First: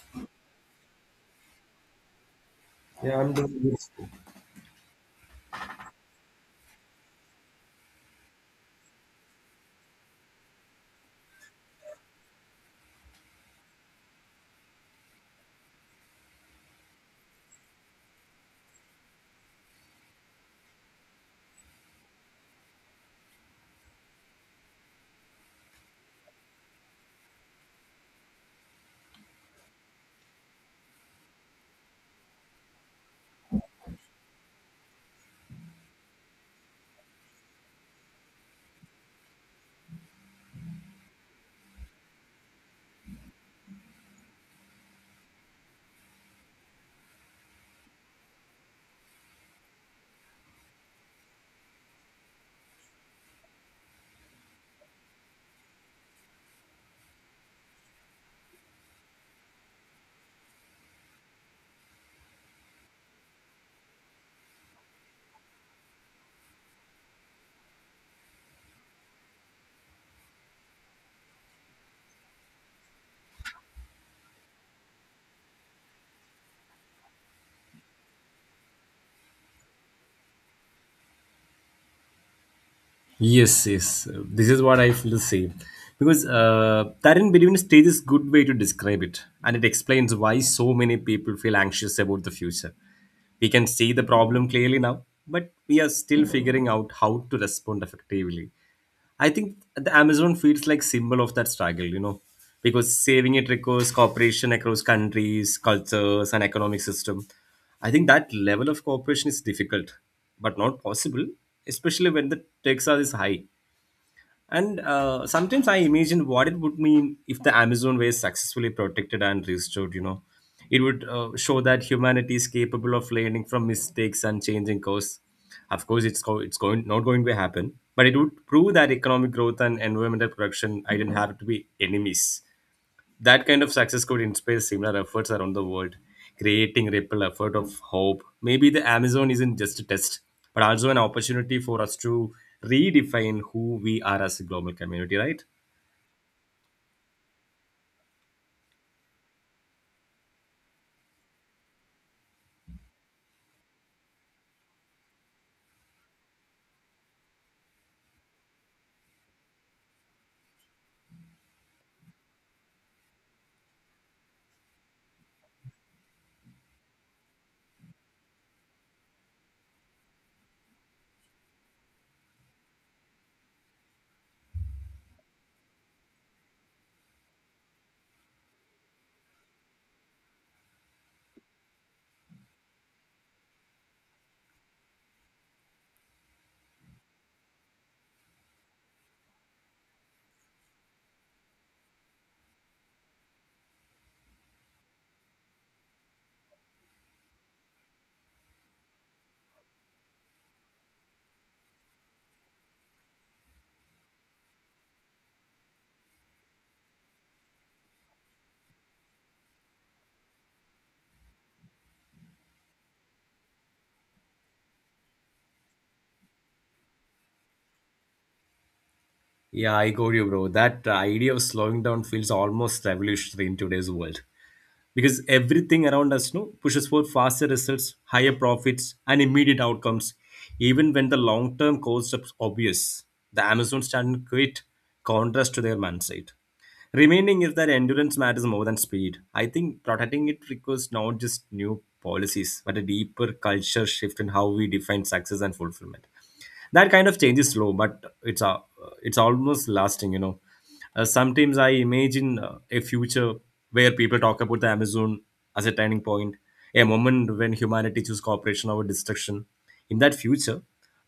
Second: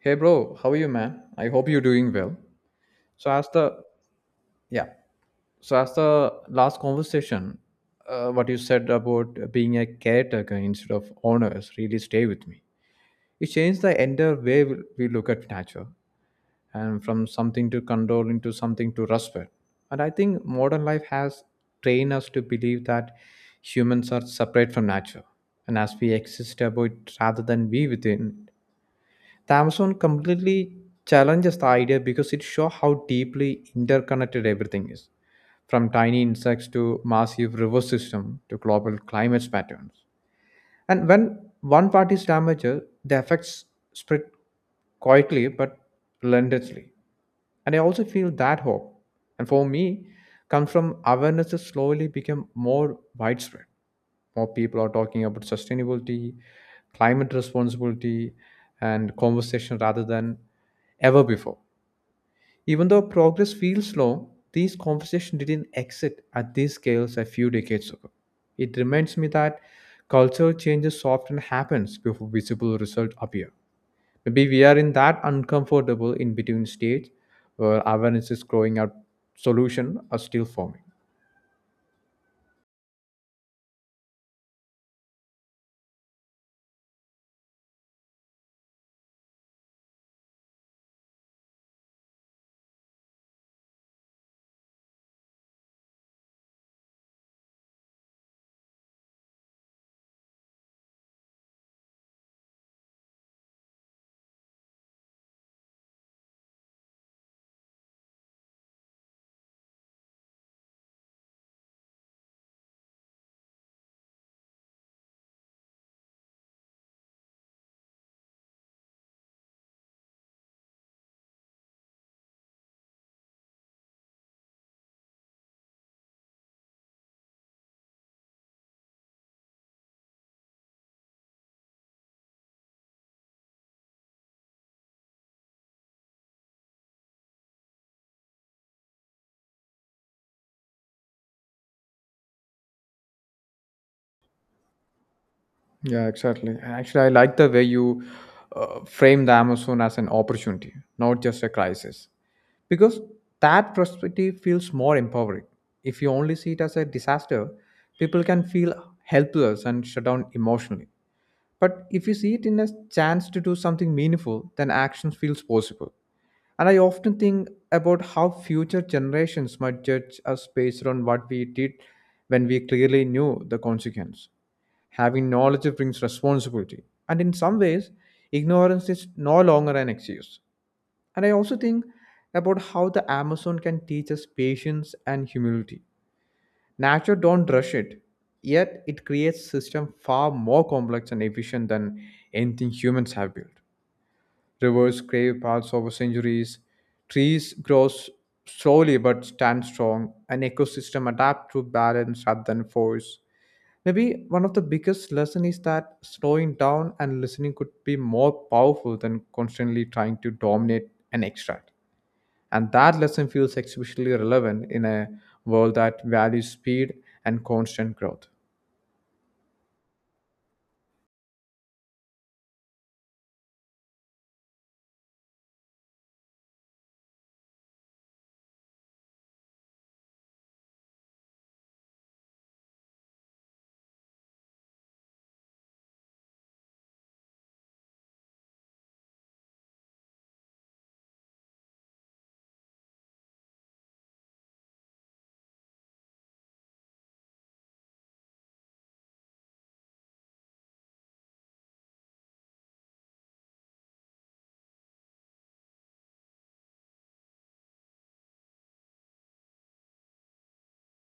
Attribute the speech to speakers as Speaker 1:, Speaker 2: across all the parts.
Speaker 1: Hey bro, how are you, man? I hope you're doing well.
Speaker 2: Yeah,
Speaker 1: So
Speaker 2: I'm
Speaker 1: as
Speaker 2: doing
Speaker 1: the
Speaker 2: good.
Speaker 1: yeah, so as the last conversation, what you said about being a caretaker instead of owners really stay with me. It changed the entire way we look at nature, and from something to control into something to respect. And I think modern life has trained us to believe that humans are separate from nature, and as we exist about rather than be within Amazon completely challenges the idea because it shows how deeply interconnected everything is, from tiny insects to massive river system to global climate patterns. And when one part is damaged, the effects spread quietly but relentlessly. And I also feel that hope, and for me, comes from awareness that slowly become more widespread more people are talking about sustainability, climate responsibility, and conversation rather than ever before. Even though progress feels slow, these conversations didn't exit at these scales a few decades ago. It reminds me that cultural changes often happens before visible results appear. Maybe we are in that uncomfortable in between stage where awareness is growing out solution are still forming.
Speaker 2: Yes, yes. This is what I feel the same. Because that in between stage is good way to describe it. And it explains why so many people feel anxious about the future. We can see the problem clearly now, but we are still figuring out how to respond effectively. I think the Amazon feels like symbol of that struggle, because saving it requires cooperation across countries, cultures, and economic system. I think that level of cooperation is difficult, but not possible, especially when the taxes are is high. And sometimes I imagine what it would mean if the Amazon were successfully protected and restored. It would show that humanity is capable of learning from mistakes and changing course. Of course, it's, go- it's going not going to happen, but it would prove that economic growth and environmental protection I didn't have to be enemies. That kind of success could inspire similar efforts around the world, creating ripple effort of hope. Maybe the Amazon isn't just a test, but also an opportunity for us to redefine who we are as a global community, right?
Speaker 1: Yeah, exactly. Actually, I like the way you frame the Amazon as an opportunity, not just a crisis, because that perspective feels more empowering. If you only see it as a disaster, people can feel helpless and shut down emotionally. But if you see it in a chance to do something meaningful, then action feels possible. And I often think about how future generations might judge us based on what we did when we clearly knew the consequence. Having knowledge brings responsibility, and in some ways, ignorance is no longer an excuse. And I also think about how the Amazon can teach us patience and humility. Nature don't rush it, yet it creates system far more complex and efficient than anything humans have built. Rivers crave paths over centuries, trees grow s- slowly but stand strong, An ecosystem adapt to balance rather than force. Maybe one of the biggest lesson is that slowing down and listening could be more powerful than constantly trying to dominate and extract. And that lesson feels especially relevant in a world that values speed and constant growth.
Speaker 2: Yeah, I got you, bro. That idea of slowing down feels almost revolutionary in today's world. Because everything around us pushes for faster results, higher profits, and immediate outcomes, even when the long term costs are obvious. The Amazons stand in great contrast to their mindset. Remaining is that endurance matters more than speed. I think protecting it requires not just new policies, but a deeper culture shift in how we define success and fulfillment. That kind of change is slow, but it's almost lasting. Sometimes I imagine a future where people talk about the Amazon as a turning point, a moment when humanity chooses cooperation over destruction. In that future,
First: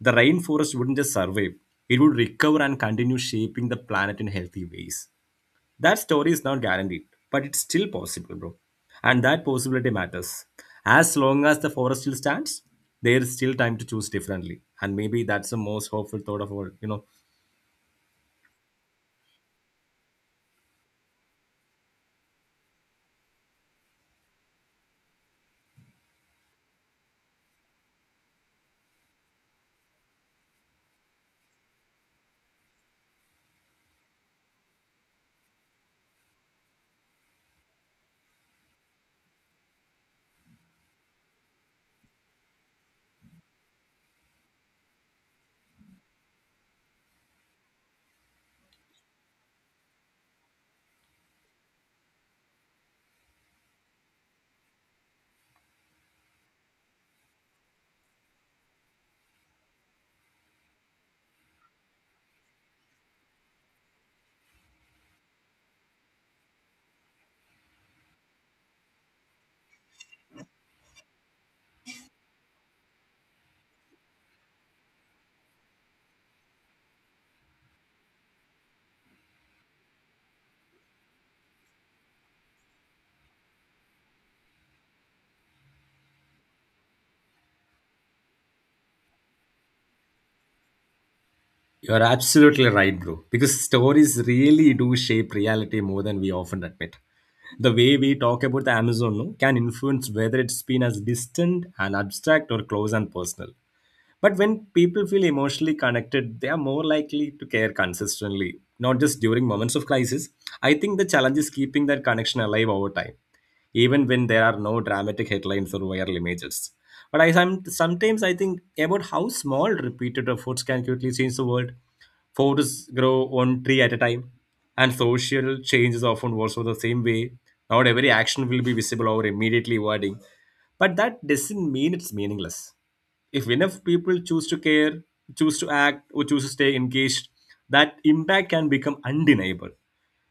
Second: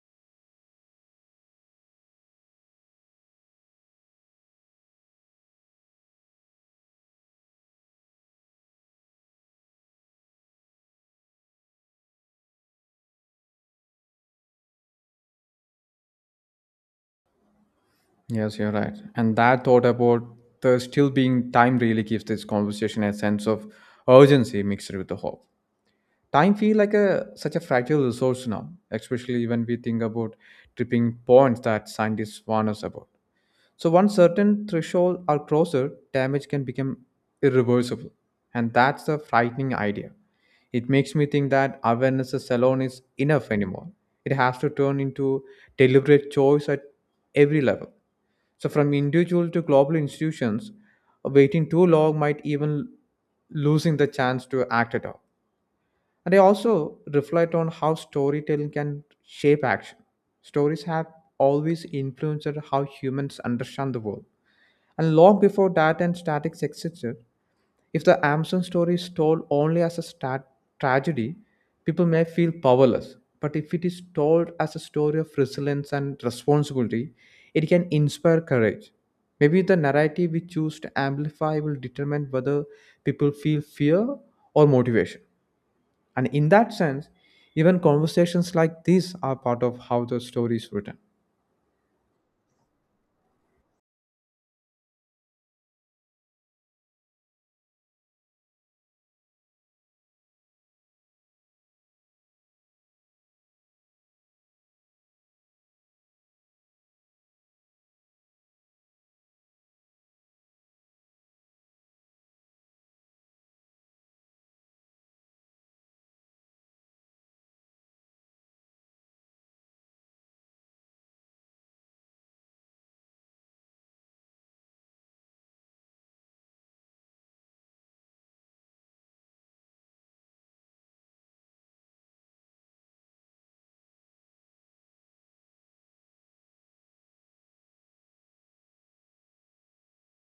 Speaker 2: the rainforest wouldn't just survive, it would recover and continue shaping the planet in healthy ways. That story is not guaranteed, but it's still possible, bro. And that possibility matters. As long as the forest still stands, there is still time to choose differently. And maybe that's the most hopeful thought of all, you know.
Speaker 1: Yes, you're right. And that thought about there still being time really gives this conversation a sense of urgency mixed with the hope. Time feels like a such a fragile resource now, especially when we think about tripping points that scientists warn us about. So once certain thresholds are crossed, damage can become irreversible. And that's a frightening idea. It makes me think that awareness alone is enough anymore. It has to turn into deliberate choice at every level. So from individual to global institutions, waiting too long might even losing the chance to act at all. And I also reflect on how storytelling can shape action. Stories have always influenced how humans understand the world and long before data and statics existed, if the Amazon story is told only as a tragedy, people may feel powerless. But if it is told as a story of resilience and responsibility, it can inspire courage. Maybe the narrative we choose to amplify will determine whether people feel fear or motivation. And in that sense, even conversations like this are part of how the story is written.
Speaker 2: You're absolutely right, bro. Because stories really do shape reality more than we often admit. The way we talk about the Amazon no, can influence whether it's been as distant and abstract or close and personal. But when people feel emotionally connected, they are more likely to care consistently, not just during moments of crisis. I think the challenge is keeping that connection alive over time, even when there are no dramatic headlines or viral images. But I sometimes I think about how small repeated efforts can quickly change the world. Forests grow one tree at a time, and social change is often also the same way. Not every action will be visible or immediately rewarding, but that doesn't mean it's meaningless if enough people choose to care, choose to act, or choose to stay engaged, that impact can become undeniable.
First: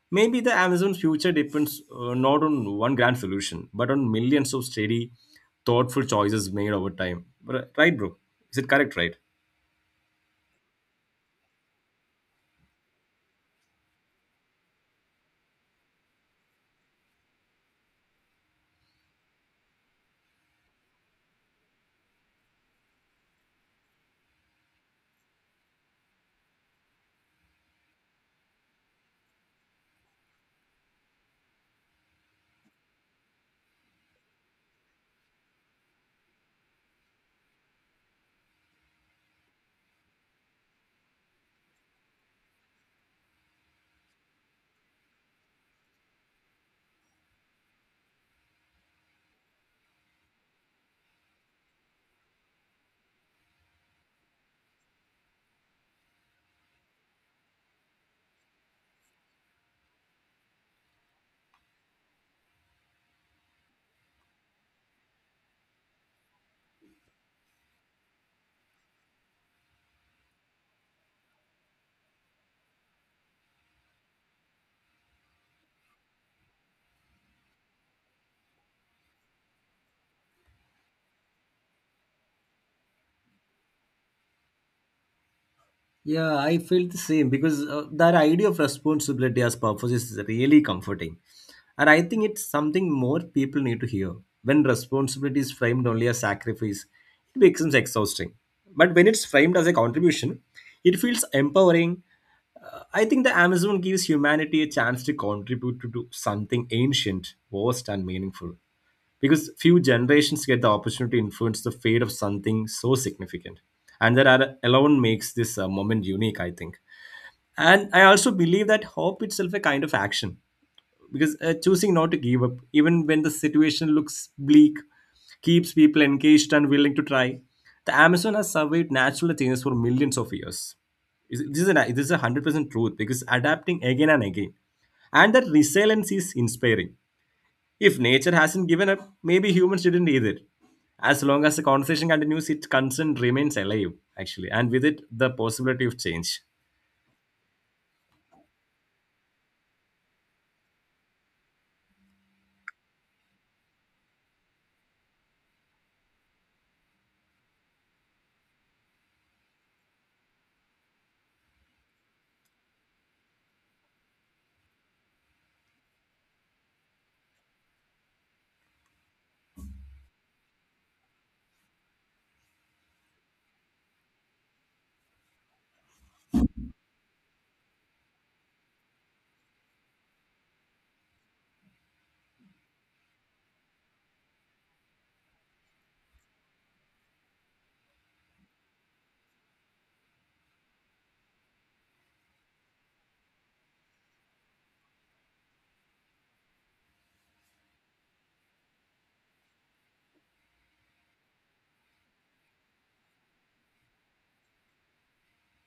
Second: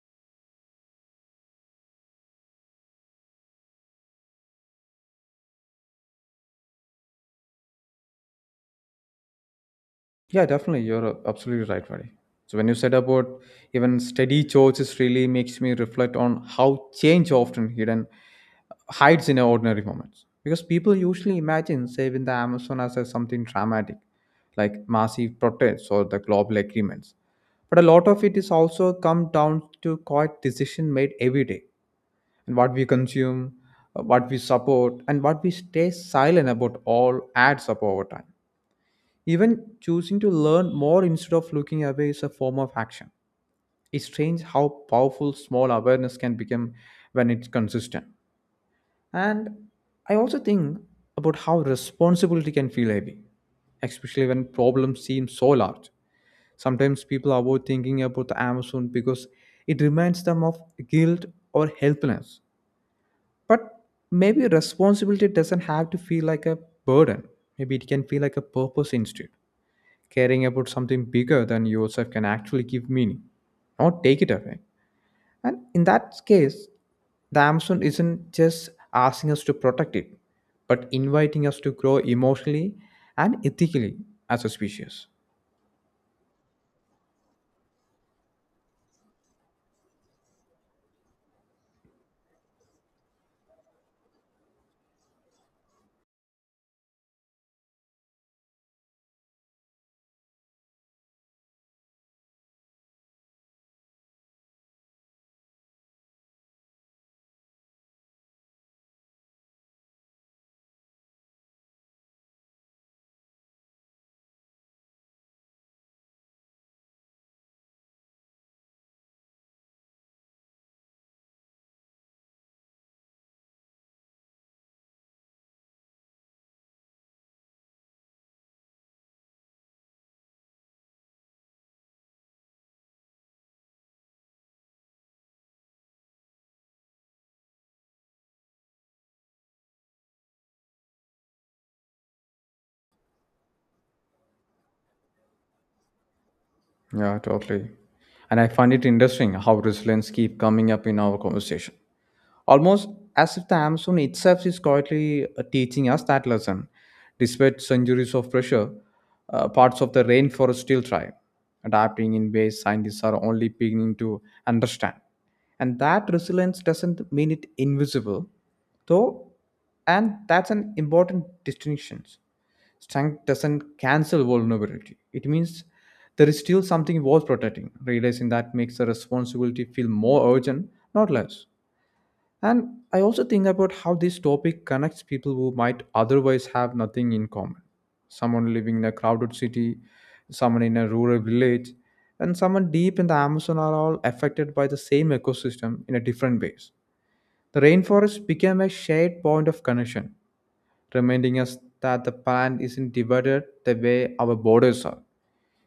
Speaker 2: Maybe the Amazon future depends, not on one grand solution, but on millions of steady, thoughtful choices made over time. Right, bro. Is it correct, right?
Speaker 1: Yeah, definitely. You're absolutely right, Vadi. So when you said about even steady choices really makes me reflect on how change often hidden hides in our ordinary moments. Because people usually imagine saving the Amazon as a something dramatic, like massive protests or the global agreements. But a lot of it is also come down to quiet decision made every day and what we consume, what we support, and what we stay silent about all adds up over time even choosing to learn more instead of looking away is a form of action. It's strange how powerful small awareness can become when it's consistent. And I also think about how responsibility can feel heavy, especially when problems seem so large. Sometimes people avoid thinking about the Amazon because it reminds them of guilt or helplessness. But maybe responsibility doesn't have to feel like a burden. Maybe it can feel like a purpose instead caring about something bigger than yourself can actually give meaning, not take it away. And in that case, the Amazon isn't just asking us to protect it, but inviting us to grow emotionally and ethically as a species.
Speaker 2: Yeah, I felt the same because that idea of responsibility as purpose is really comforting. And I think it's something more people need to hear. When responsibility is framed only as sacrifice, it becomes exhausting. But when it's framed as a contribution, it feels empowering. I think the Amazon gives humanity a chance to contribute to something ancient, vast, and meaningful, because few generations get the opportunity to influence the fate of something so significant, and that alone makes this moment unique, I think. And I also believe that hope itself a kind of action because choosing not to give up even when the situation looks bleak keeps people engaged and willing to try. The Amazon has survived natural changes for millions of years. This is a 100% truth because adapting again and again, and that resilience is inspiring. If nature hasn't given up, maybe humans didn't either. As long as the conversation continues, its concern remains alive, actually, and with it, the possibility of change.
Speaker 1: Yeah, totally. And I find it interesting how resilience keep coming up in our conversation. Almost as if the Amazon itself is quietly teaching us that lesson. Despite centuries of pressure, parts of the rainforest still thrive, adapting in ways scientists are only beginning to understand. And that resilience doesn't mean it invisible, though, and that's an important distinction. Strength doesn't cancel vulnerability. It means there is still something worth protecting. Realizing that makes the responsibility feel more urgent, not less. And I also think about how this topic connects people who might otherwise have nothing in common. Someone living in a crowded city, someone in a rural village, and someone deep in the Amazon are all affected by the same ecosystem in a different ways. The rainforest became a shared point of connection, reminding us that the planet isn't divided the way our borders are.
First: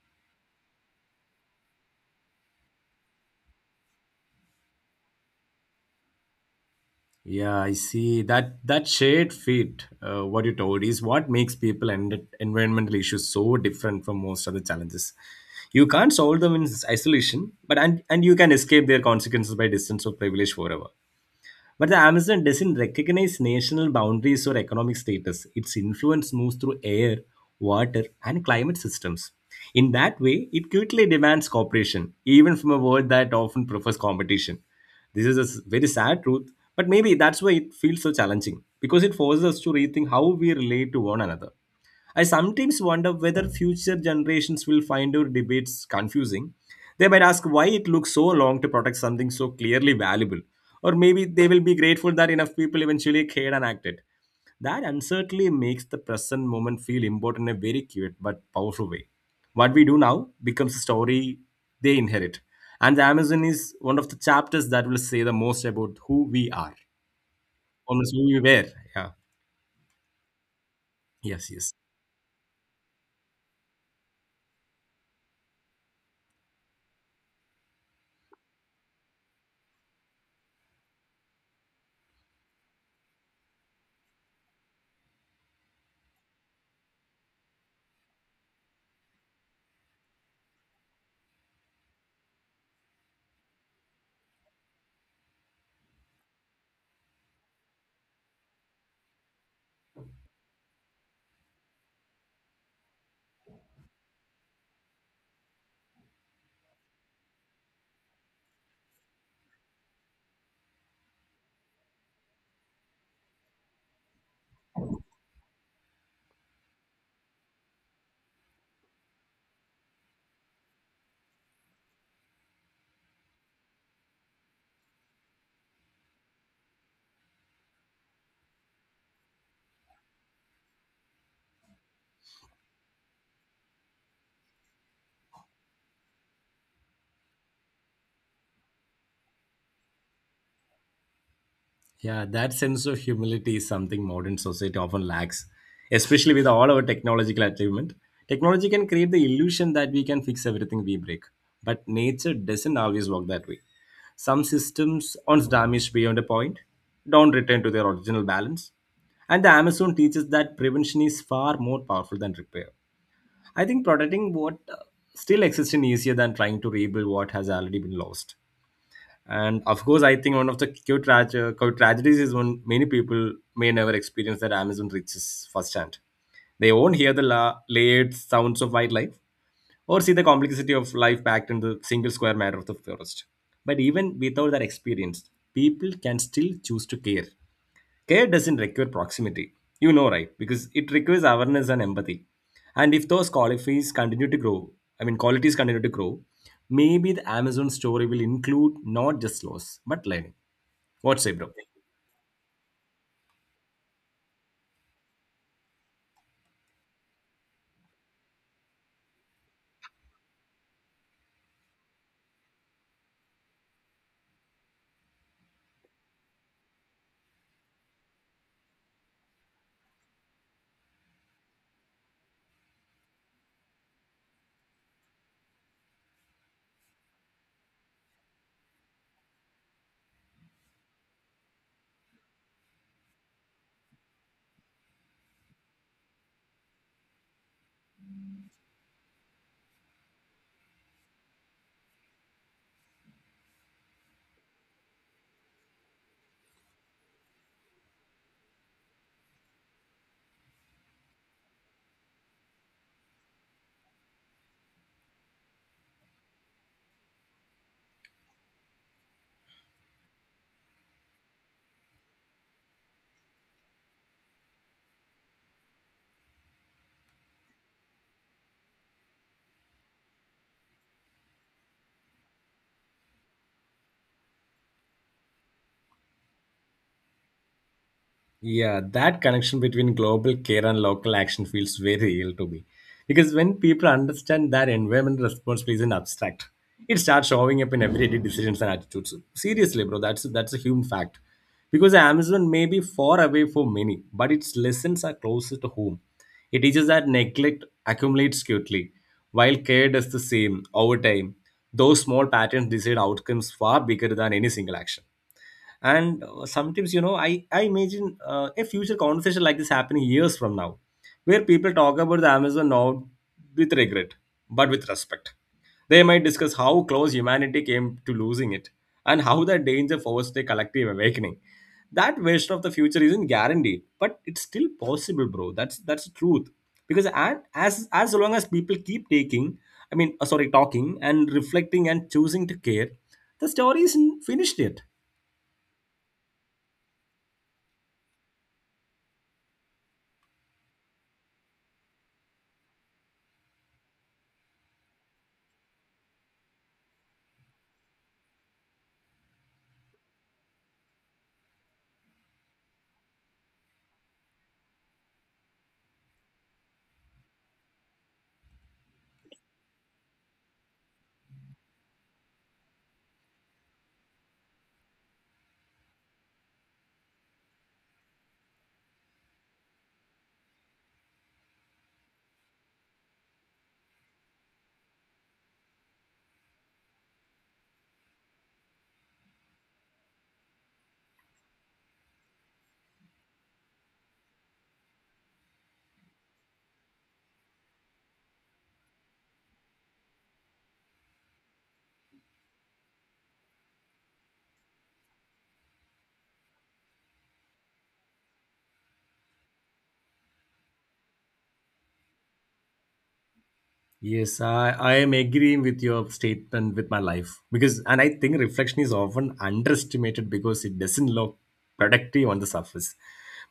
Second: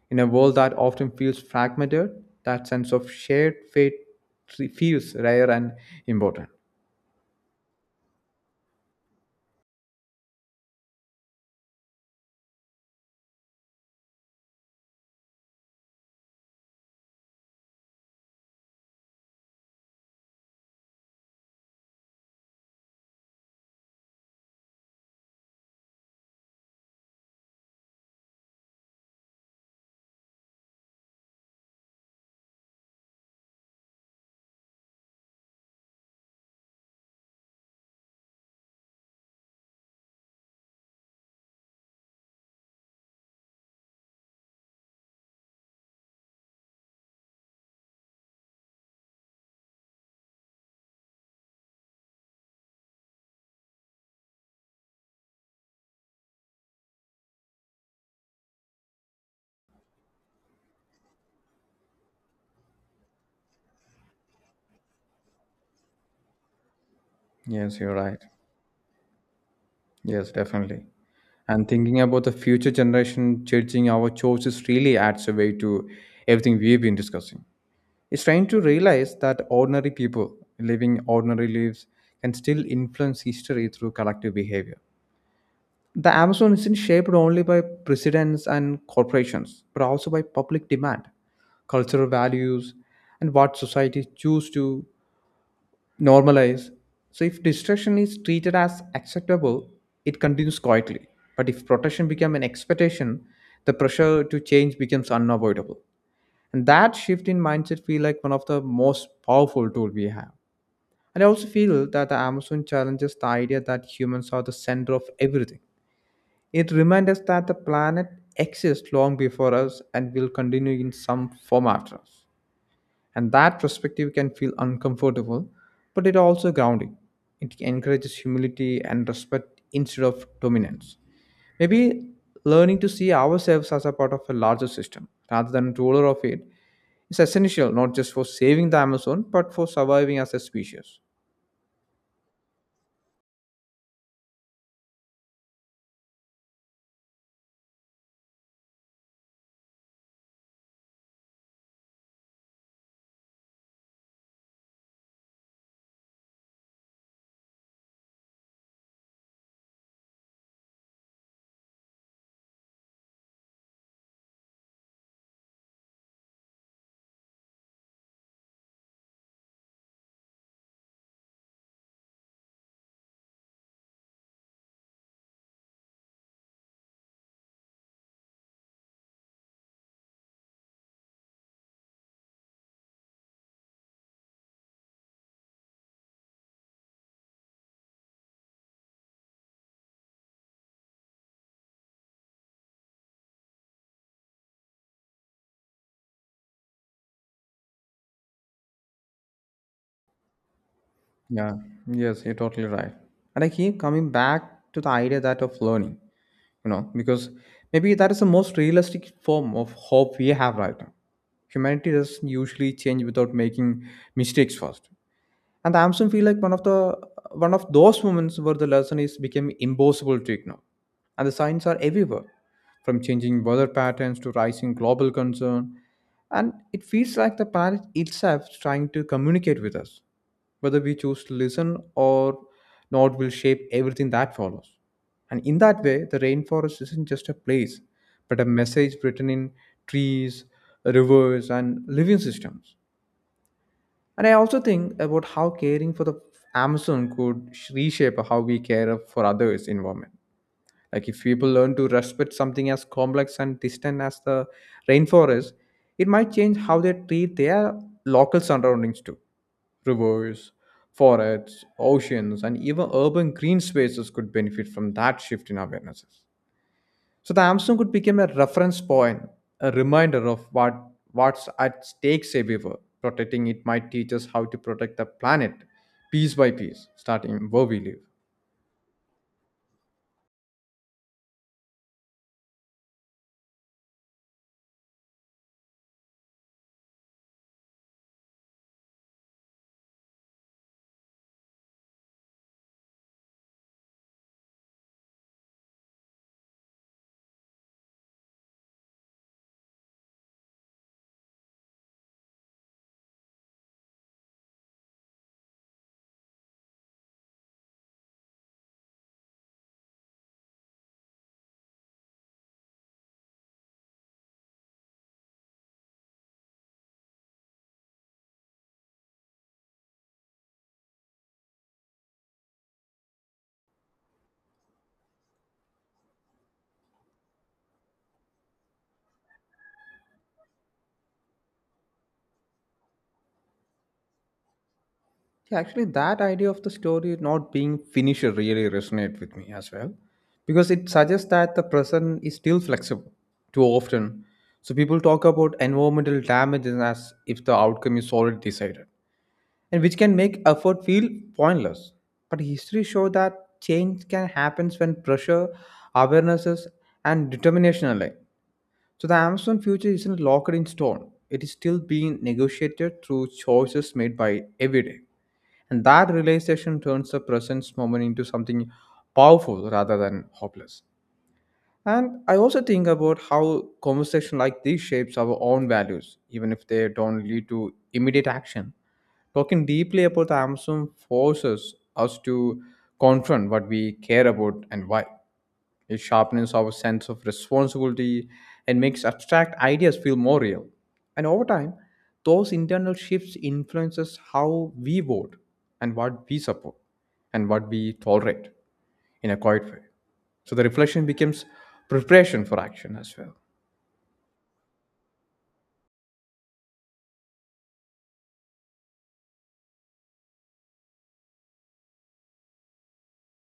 Speaker 1: In a world that often feels fragmented, that sense of shared fate feels rare and important.
Speaker 2: Yeah, I see that that shared fate. What you told is what makes people and environmental issues so different from most other challenges. You can't solve them in isolation, but and you can escape their consequences by distance or privilege forever. But the Amazon doesn't recognize national boundaries or economic status. Its influence moves through air, water, and climate systems. In that way, it quickly demands cooperation, even from a world that often prefers competition. This is a very sad truth, but maybe that's why it feels so challenging because it forces us to rethink how we relate to one another. I sometimes wonder whether future generations will find our debates confusing. They might ask why it looks so long to protect something so clearly valuable. Or maybe they will be grateful that enough people eventually cared and acted. That uncertainty makes the present moment feel important in a very cute but powerful way. What we do now becomes a story they inherit. And the Amazon is one of the chapters that will say the most about who we are.
Speaker 1: Yes, you're
Speaker 2: Almost
Speaker 1: right.
Speaker 2: who we were. Yeah.
Speaker 1: Yes, definitely.
Speaker 2: Yes,
Speaker 1: And
Speaker 2: yes.
Speaker 1: thinking about the future generation judging our choices really adds a way to everything we've been discussing. It's trying to realize that ordinary people living ordinary lives can still influence history through collective behavior. The Amazon isn't shaped only by presidents and corporations, but also by public demand, cultural values, and what society choose to normalize. So if distraction is treated as acceptable, it continues quietly. But if protection becomes an expectation, the pressure to change becomes unavoidable. And that shift in mindset feel like one of the most powerful tool we have. And I also feel that the Amazon challenges the idea that humans are the center of everything. It reminds us that the planet exists long before us and will continue in some form after us. And that perspective can feel uncomfortable, but it also grounding. It encourages humility and respect instead of dominance. Maybe learning to see ourselves as a part of a larger system rather than ruler of it is essential not just for saving the Amazon but for surviving as a species.
Speaker 2: Yeah, that sense of humility is something modern society often lacks, especially with all our technological achievement. Technology can create the illusion that we can fix everything we break, but nature doesn't always work that way. Some systems, once damaged beyond a point, don't return to their original balance. And the Amazon teaches that prevention is far more powerful than repair. I think protecting what still exists is easier than trying to rebuild what has already been lost. And of course, I think one of the cute cute tragedies is when many people may never experience that Amazon riches firsthand. They won't hear the layered sounds of wildlife or see the complexity of life packed in the single square meter of the forest. But even without that experience, people can still choose to care. Care doesn't require proximity, you know, right? Because it requires awareness and empathy. And if those qualities continue to grow, I mean, qualities continue to grow, maybe the Amazon story will include not just loss, but learning. What's it, bro?
Speaker 1: Yeah, yes, you're totally right. And I keep coming back to the idea that of learning. You know because maybe that is the most realistic form of hope we have right now humanity doesn't usually change without making mistakes first and the Amazon feel like one of the one of those moments where the lesson is became impossible to ignore. And the signs are everywhere, from changing weather patterns to rising global concern. And it feels like the planet itself is trying to communicate with us. Whether we choose to listen or not will shape everything that follows. And in that way, the rainforest isn't just a place, but a message written in trees, rivers, and living systems. And I also think about how caring for the reshape how we care for others' environment. Like if people learn to respect something as complex and distant as the rainforest, it might change how they treat their local surroundings too. Rivers, forests, oceans, and even urban green spaces could benefit from that shift in awarenesses. So the Amazon could become a reference point, a reminder of what's at stake everywhere. Protecting it might teach us how to protect the planet piece by piece, starting where we live.
Speaker 2: Yeah, that connection between global care and local action feels very real to me. Because when people understand that environmental responsibility isn't abstract, it starts showing up in everyday decisions and attitudes. Seriously, bro, that's a human fact. Because Amazon may be far away for many, but its lessons are closer to home. It teaches that neglect accumulates quickly, while care does the same over time. Those small patterns decide outcomes far bigger than any single action. And sometimes, I imagine a future conversation like this happening years from now, where people talk about the Amazon not with regret, but with respect. They might discuss how close humanity came to losing it, and how that danger forced a collective awakening. That version of the future isn't guaranteed, but it's still possible, bro. That's the truth. Because at, as long as people keep taking, I mean, sorry, talking and reflecting and choosing to care, the story isn't finished yet.
Speaker 1: Yeah, actually, that idea of the story not being finished really resonates with me as well, because it suggests that the present is still flexible. Too often, so people talk about environmental damages as if the outcome is already decided and which can make effort feel pointless. But history shows that change can happen when pressure, awarenesses, and determination align. So the Amazon future isn't locked in stone. It is still being negotiated through choices made by every day. And that realization turns the present moment into something powerful rather than hopeless. And I also think about how conversation like this shapes our own values, even if they don't lead to immediate action. Talking deeply about the Amazon forces us to confront what we care about and why. It sharpens our sense of responsibility and makes abstract ideas feel more real. And over time, those internal shifts influences how we vote and what we support and what we tolerate in a quiet way. So the reflection becomes preparation for action as well.
Speaker 2: Yes, I am agreeing with your statement with my life, and I think reflection is often underestimated because it doesn't look productive on the surface.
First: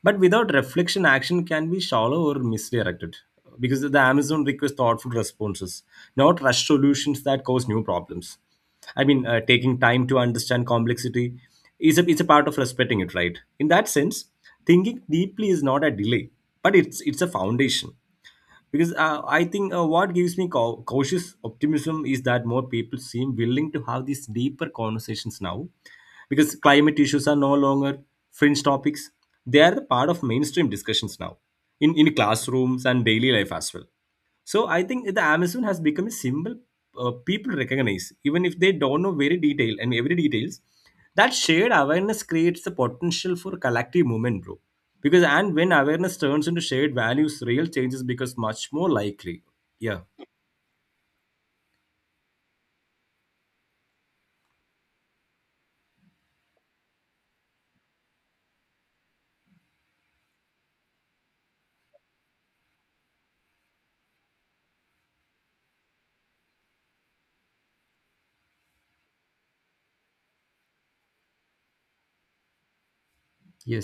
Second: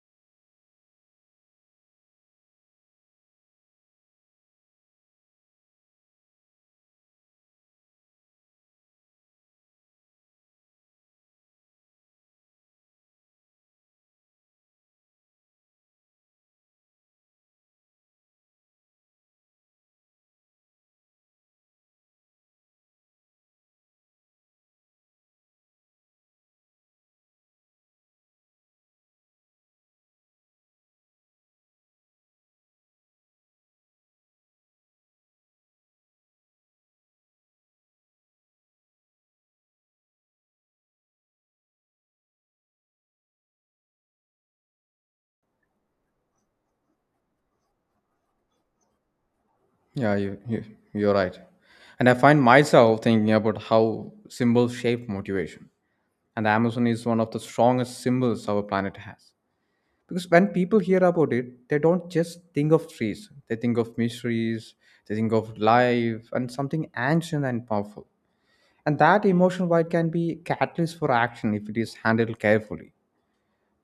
Speaker 2: But without reflection, action can be shallow or misdirected because the Amazon requires thoughtful responses, not rush solutions that cause new problems. I mean, taking time to understand complexity is it's a part of respecting it, right? In that sense, thinking deeply is not a delay, but it's a foundation because I think what gives me cautious optimism is that more people seem willing to have these deeper conversations now, because climate issues are no longer fringe topics. They are the part of mainstream discussions now, in classrooms and daily life as well. So I think the Amazon has become a symbol people recognize, even if they don't know very detail and every details. That shared awareness creates the potential for collective movement, bro. Because and when awareness turns into shared values, real changes becomes much more likely. Yeah.
Speaker 1: Yeah, you, you you're right. And I find myself thinking about how symbols shape motivation. And the Amazon is one of the strongest symbols our planet has, because when people hear about it, they don't just think of trees, they think of mysteries, they think of life and something ancient and powerful. And that emotional void can be a catalyst for action if it is handled carefully,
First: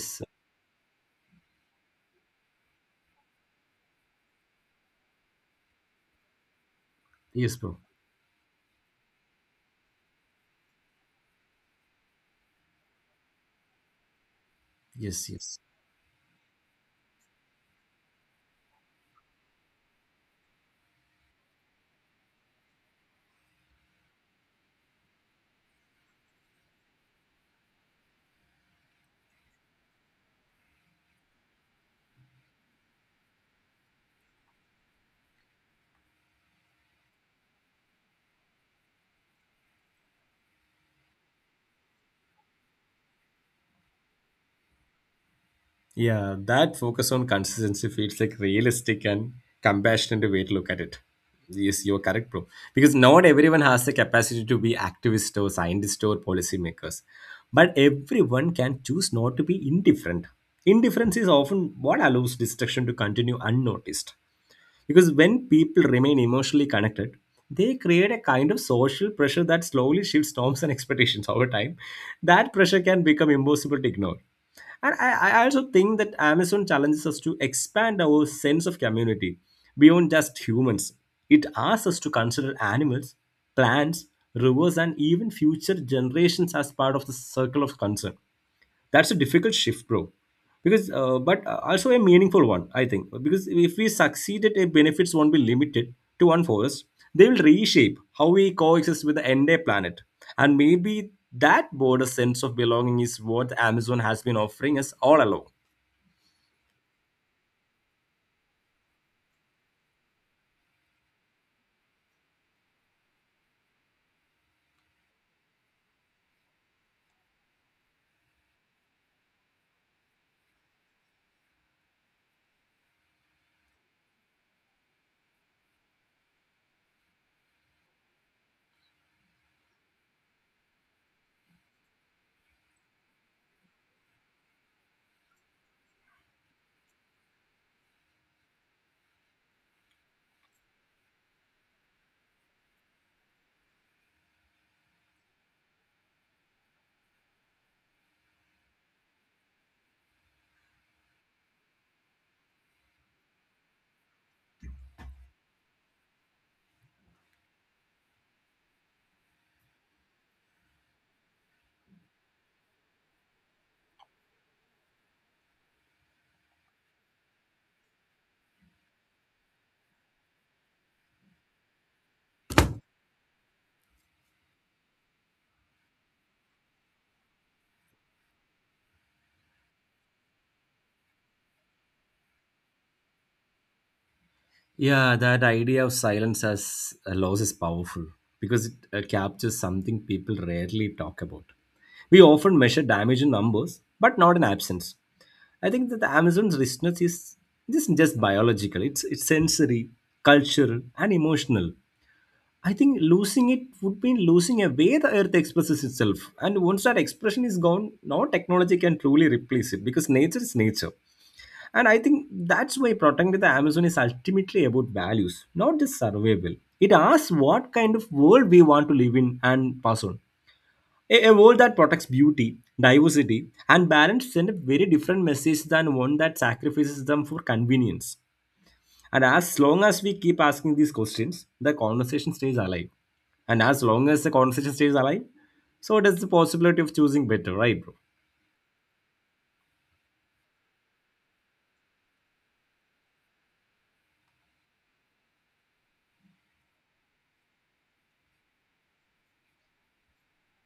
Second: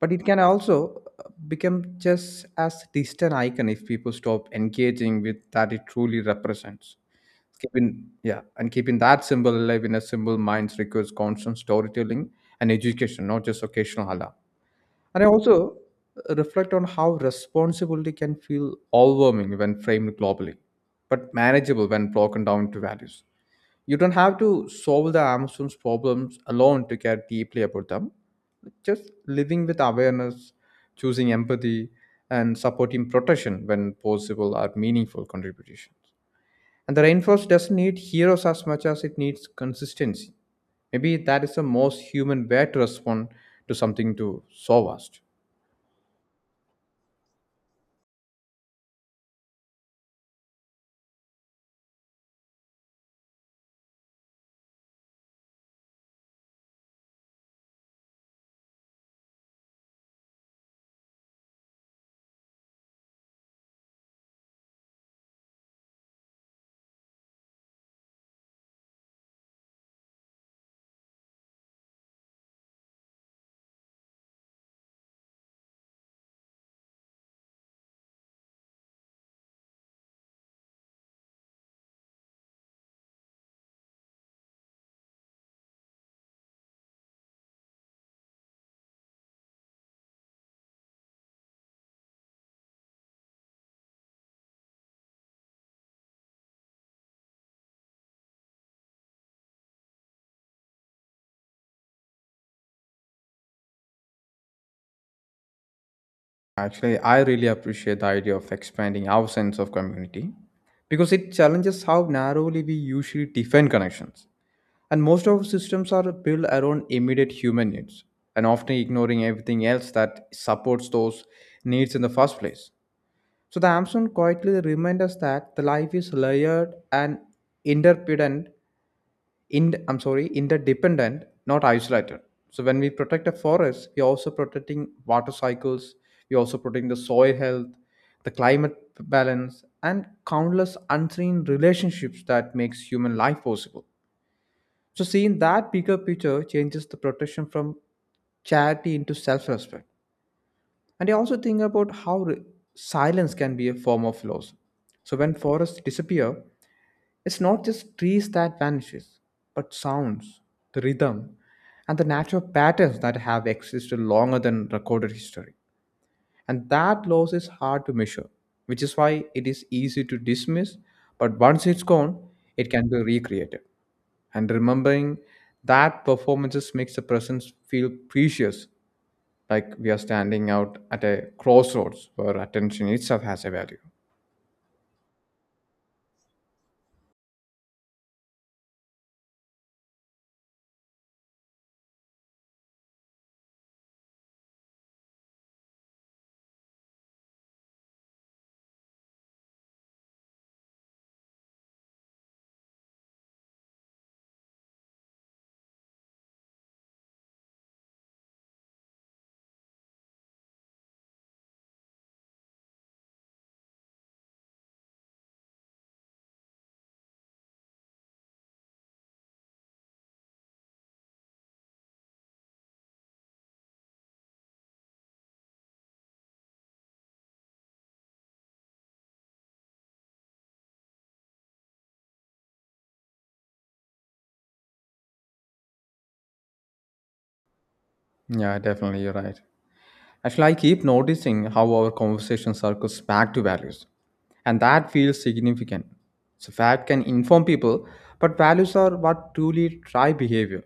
Speaker 1: but it can also become just as distant icon if people stop engaging with that it truly represents.
Speaker 2: Yes, bro.
Speaker 1: Keeping, yeah, and keeping that symbol alive in a simple minds requires constant storytelling and education, not just occasional hala. And I
Speaker 2: Yes. Yes.
Speaker 1: also reflect on how responsibility can feel overwhelming when framed globally, but manageable when broken down to values. You don't have to solve the Amazon's problems alone to care deeply about them. Just living with awareness, choosing empathy, and supporting protection when possible are meaningful contributions. And the rainforest doesn't need heroes as much as it needs consistency. Maybe that is the most human way to respond to something to so vast.
Speaker 2: Yeah, that focus on consistency feels like realistic and compassionate way to look at it. Yes, you're correct, bro. Because not everyone has the capacity to be activist or scientist or policymakers. But everyone can choose not to be indifferent. Indifference is often what allows destruction to continue unnoticed. Because when people remain emotionally connected, they create a kind of social pressure that slowly shifts norms and expectations over time. That pressure can become impossible to ignore. And I also think that Amazon challenges us to expand our sense of community beyond just humans. It asks us to consider animals, plants, rivers, and even future generations as part of the circle of concern. That's a difficult shift, bro. But also a meaningful one, I think. Because if we succeed, benefits won't be limited to one forest. They will reshape how we coexist with the entire planet, and maybe that broader sense of belonging is what the Amazon has been offering us all along.
Speaker 1: Actually, I really appreciate the idea of expanding our sense of community because it challenges how narrowly we usually define connections. And most of our systems are built around immediate human needs and often ignoring everything else that supports those needs in the first place. So the Amazon quietly reminds us that the life is layered and interdependent. In I'm sorry, interdependent, not isolated. So when we protect a forest, we are also protecting water cycles. We are also protecting the soil health, the climate balance, and countless unseen relationships that makes human life possible. So seeing that bigger picture changes the protection from charity into self-respect. And I also think about how silence can be a form of loss. So when forests disappear, it's not just trees that vanishes, but sounds, the rhythm, and the natural patterns that have existed longer than recorded history. And that loss is hard to measure, which is why it is easy to dismiss, but once it's gone, it can be recreated. And remembering that performances makes the presence feel precious, like we are standing out at a crossroads where attention itself has a value.
Speaker 2: Yeah, that idea of silence as a loss is powerful because it captures something people rarely talk about. We often measure damage in numbers, but not in absence. I think that the Amazon's richness is this isn't just biological, it's sensory, cultural, and emotional. I think losing it would mean losing a way the earth expresses itself. And once that expression is gone, no technology can truly replace it because nature is nature. And I think that's why protecting the Amazon is ultimately about values, not just survival. It asks what kind of world we want to live in and pass on. A world that protects beauty, diversity, and balance sends a very different message than one that sacrifices them for convenience. And as long as we keep asking these questions, the conversation stays alive. And as long as the conversation stays alive, so does the possibility of choosing better, right, bro?
Speaker 1: Yeah, definitely, you're right. Actually, I keep noticing how our conversation circles back to values, and that feels significant. So, fact can inform people, but values are what truly drive behavior.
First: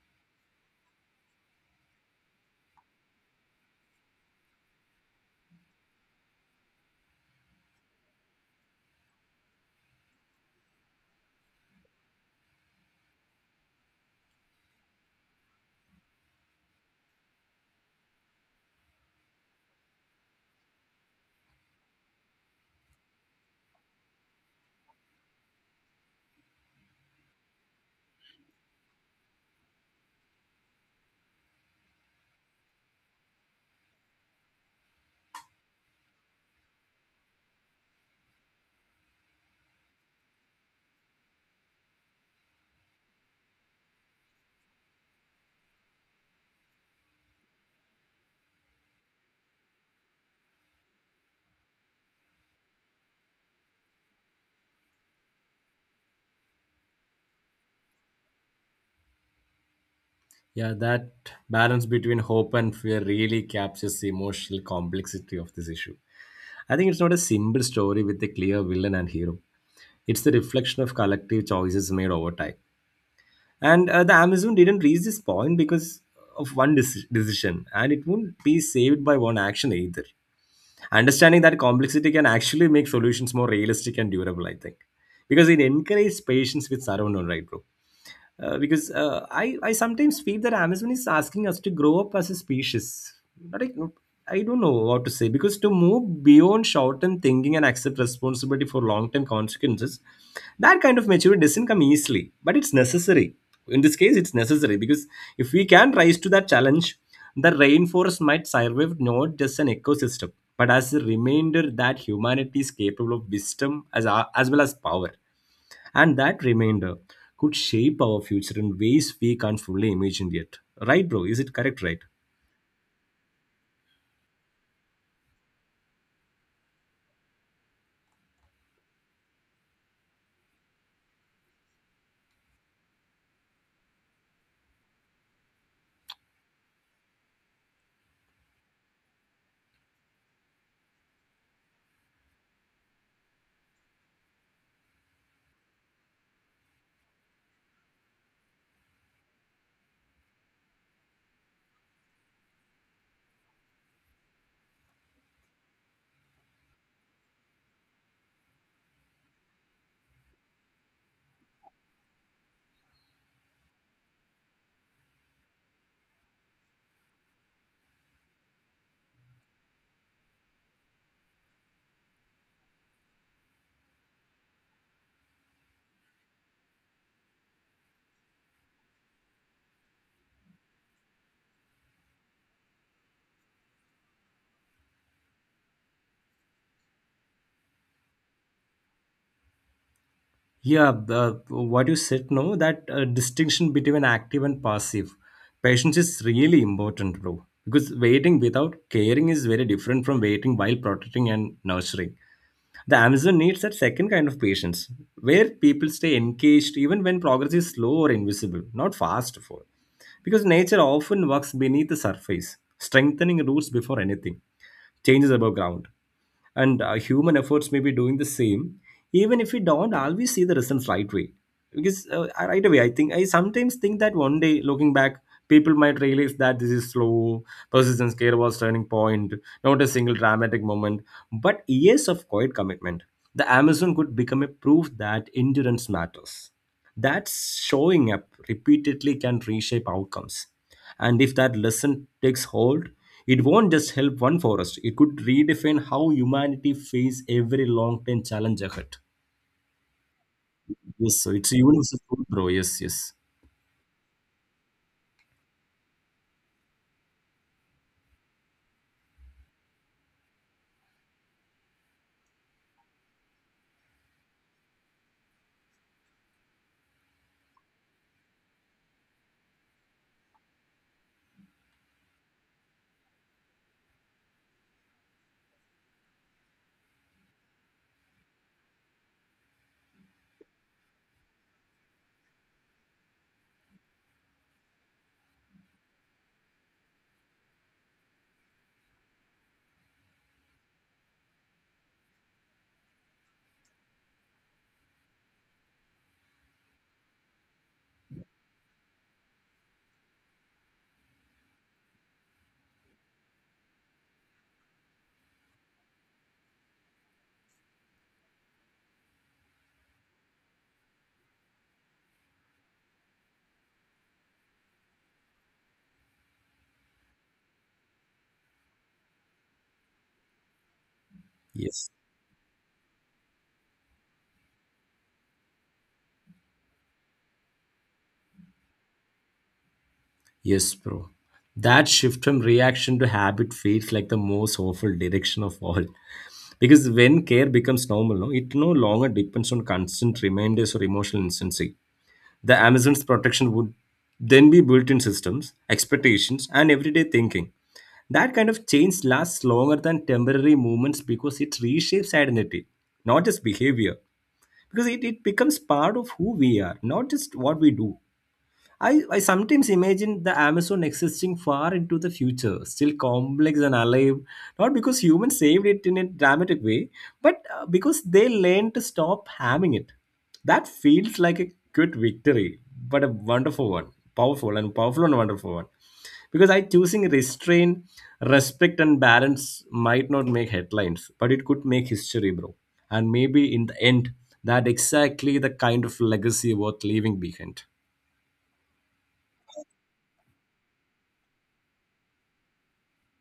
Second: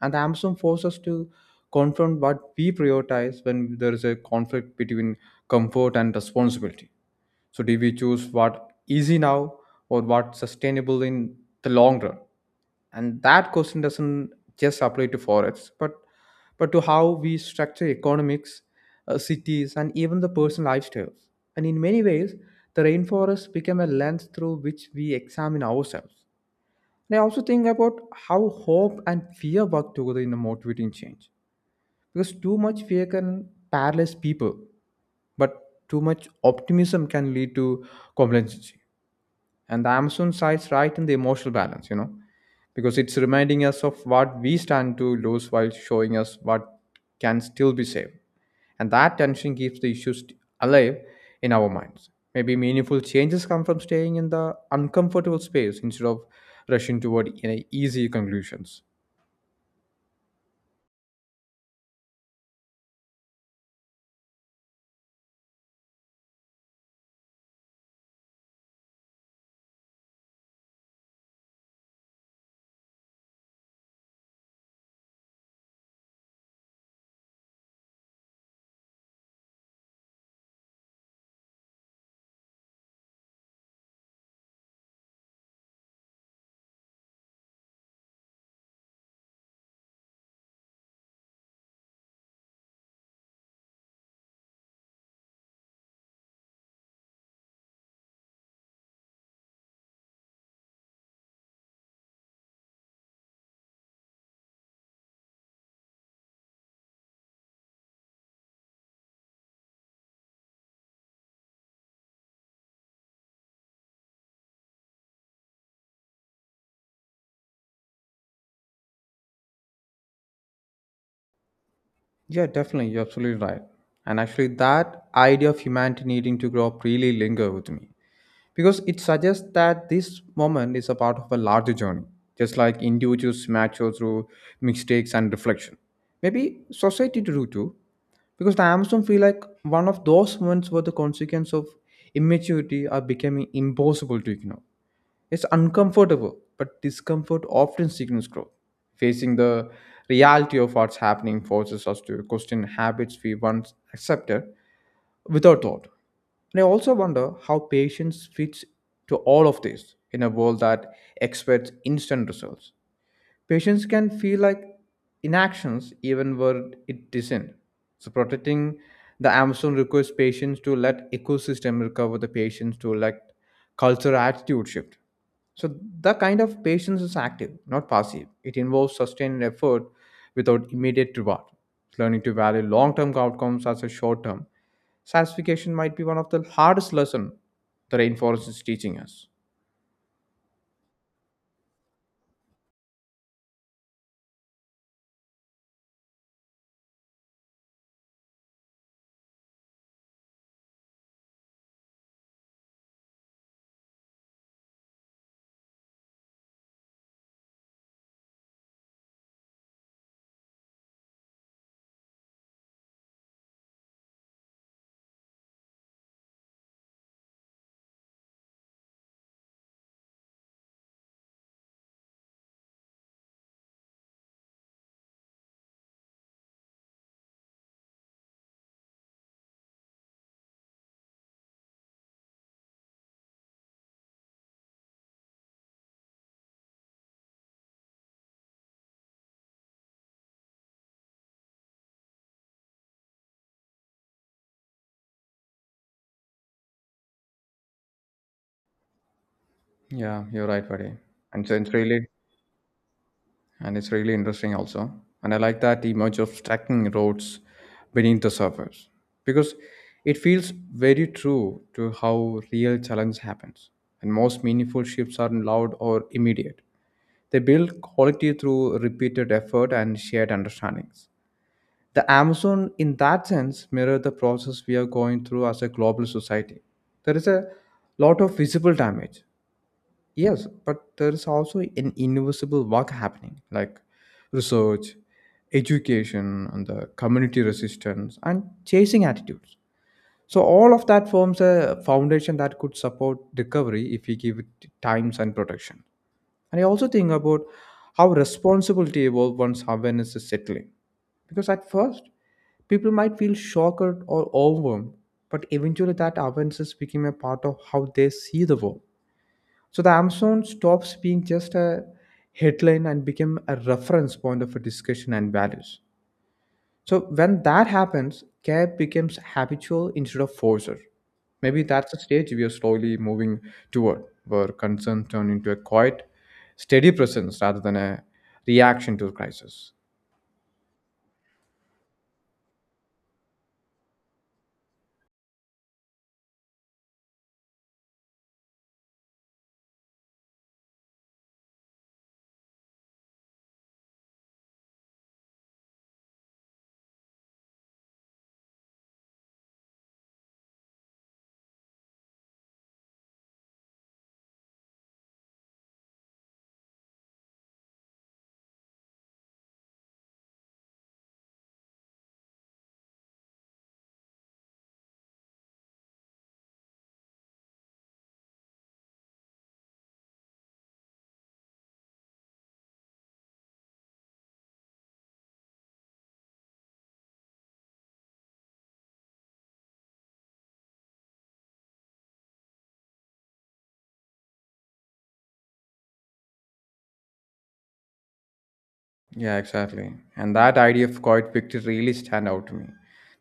Speaker 1: And the Amazon forces us to confront what we prioritize when there is a conflict between comfort and responsibility. So, do we choose what easy now or what sustainable in the long run? And that question doesn't just apply to forests, but to how we structure economics, cities, and even the personal lifestyles. And in many ways, the rainforest became a lens through which we examine ourselves. And I also think about how hope and fear work together in a motivating change, because too much fear can paralyze people, but too much optimism can lead to complacency. And the Amazon sides right in the emotional balance, you know, because it's reminding us of what we stand to lose while showing us what can still be saved. And that tension keeps the issues alive in our minds. Maybe meaningful changes come from staying in the uncomfortable space instead of rushing toward easy conclusions.
Speaker 2: Yeah, that balance between hope and fear really captures the emotional complexity of this issue. I think it's not a simple story with a clear villain and hero. It's the reflection of collective choices made over time, and the Amazon didn't reach this point because of decision, and it won't be saved by one action either. Understanding that complexity can actually make solutions more realistic and durable, I think, because it encourages patience with surrounding, right, bro? Because I sometimes feel that Amazon is asking us to grow up as a species. But I don't know what to say, because to move beyond short-term thinking and accept responsibility for long-term consequences, that kind of maturity doesn't come easily, but it's necessary. In this case, it's necessary because if we can rise to that challenge, the rainforest might survive not just an ecosystem, but as a reminder that humanity is capable of wisdom as well as power. And that remainder could shape our future in ways we can't fully imagine yet. Right, bro? Is it correct, right?
Speaker 1: Yeah, definitely, you're absolutely right. And actually, that idea of humanity needing to grow up really linger with me, because it suggests that this moment is a part of a larger journey, just like individuals mature through mistakes and reflection. Maybe society do too, because the Amazon feel like one of those moments where the consequence of immaturity are becoming impossible to ignore. It's uncomfortable, but discomfort often signals growth. Facing the reality of what's happening forces us to question habits we once accepted without thought. And I also wonder how patience fits to all of this in a world that expects instant results. Patients can feel like inactions even where it isn't. So protecting the Amazon requires patients to let ecosystem recover, the patients to let culture attitude shift. So the kind of patience is active, not passive. It involves sustained effort without immediate reward. Learning to value long-term outcomes as a short-term satisfaction might be one of the hardest lessons the rainforest is teaching us.
Speaker 2: Yeah, the, what you said, no, that distinction between active and passive. Patience is really important, bro. Because waiting without caring is very different from waiting while protecting and nurturing. The Amazon needs that second kind of patience, where people stay engaged even when progress is slow or invisible, not fast for. Because nature often works beneath the surface, strengthening roots before anything changes above ground. And human efforts may be doing the same, even if we don't always see the results right way. Because right away, I think I sometimes think that one day, looking back, people might realize that this is slow, persistence, care was turning point, not a single dramatic moment, but years of quiet commitment. The Amazon could become a proof that endurance matters. That's showing up repeatedly can reshape outcomes, and if that lesson takes hold, it won't just help one forest, it could redefine how humanity face every long term challenge ahead.
Speaker 1: Yeah, you're right, buddy.
Speaker 2: Yes, so
Speaker 1: And
Speaker 2: it's
Speaker 1: so
Speaker 2: a
Speaker 1: it's
Speaker 2: universal
Speaker 1: really
Speaker 2: truth, bro. Yes, yes,
Speaker 1: interesting also. And I like that image of tracking roads beneath the surface, because it feels very true to how real challenge happens. And most meaningful shifts aren't loud or immediate, they build quality through repeated effort and shared understandings. The Amazon in that sense mirror the process we are going through as a global society. There is a lot of visible damage. Yes, but there is also an invisible work happening, like research, education, and the community resistance and chasing attitudes. So all of that forms a foundation that could support recovery if we give it times and protection. And I also think about how responsibility evolves once awareness is settling. Because at first, people might feel shocked or overwhelmed, but eventually that awareness became a part of how they see the world. So the Amazon stops being just a headline and became a reference point of a discussion and values. So when that happens, care becomes habitual instead of forcer. Maybe
Speaker 2: yes,
Speaker 1: that's the stage we are slowly moving toward, where concern turn into a quiet, steady presence rather than a reaction to crisis.
Speaker 2: yes, bro. That shift from reaction to habit feels like the most awful direction of all. Because when care becomes normal, no, it no longer depends on constant reminders or emotional instancy. The Amazon's protection would then be built in systems, expectations, and everyday thinking. That kind of change lasts longer than temporary movements because it reshapes identity, not just behavior. Because it becomes part of who we are, not just what we do. I sometimes imagine the Amazon existing far into the future, still complex and alive, not because humans saved it in a dramatic way, but because they learned to stop harming it. That feels like a good victory, but a wonderful one, powerful and wonderful one. Because I choosing restraint, respect, and balance might not make headlines, but it could make history, bro. And maybe in the end, that exactly the kind of legacy worth leaving behind.
Speaker 1: Yeah, exactly. And that idea of quiet victory really stand out to me,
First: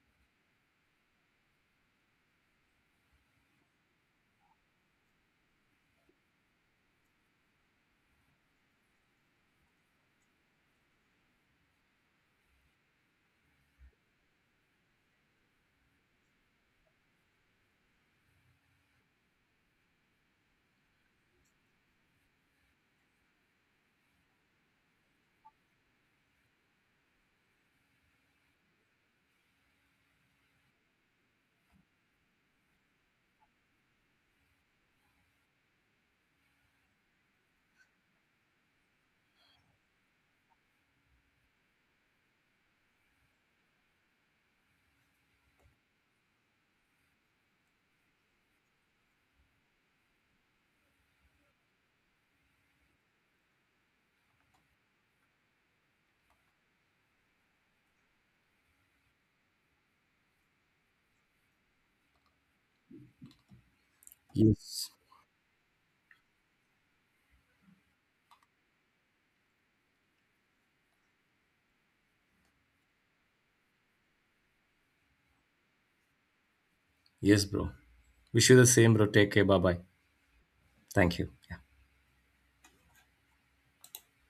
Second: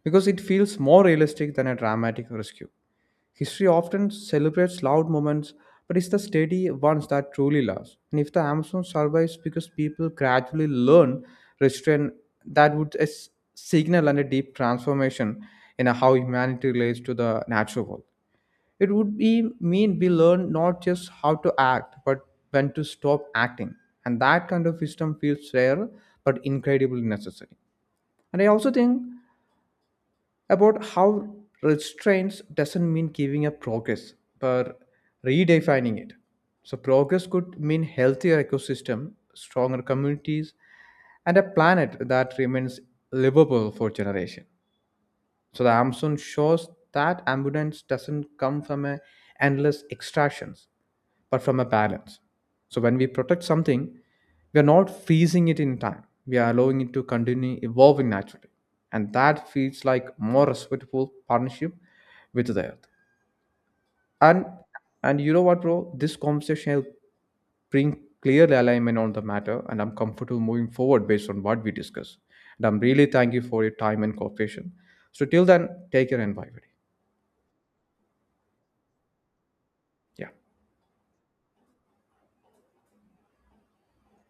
Speaker 1: because it feels more realistic than a dramatic rescue. History often celebrates loud moments, but it's the steady ones that truly last. And if the Amazon survives because people gradually learn restraint, that would signal and a deep transformation in how humanity relates to the natural world. It would be mean we learn not just how to act, but when to stop acting. And that kind of wisdom feels rare, but incredibly necessary. And I also think about how restraints doesn't mean giving up progress, but redefining it. So progress could mean healthier ecosystem, stronger communities, and a planet that remains livable for generation. So the Amazon shows that abundance doesn't come from a endless extractions, but from a balance. So when we protect something, we are not freezing it in time. We are allowing it to continue evolving naturally. And that feels like more respectful partnership with the earth. And
Speaker 2: Yes.
Speaker 1: and you know what, bro? This conversation helped bring clear alignment on the matter, and I'm comfortable moving forward based on what we discuss. And I'm really thank you for your time and cooperation. So till then, take care and bye, buddy.
Speaker 2: Yes, bro. Wish you the same, bro. Take care. Bye bye.
Speaker 1: Yeah.
Speaker 2: Thank you. Yeah.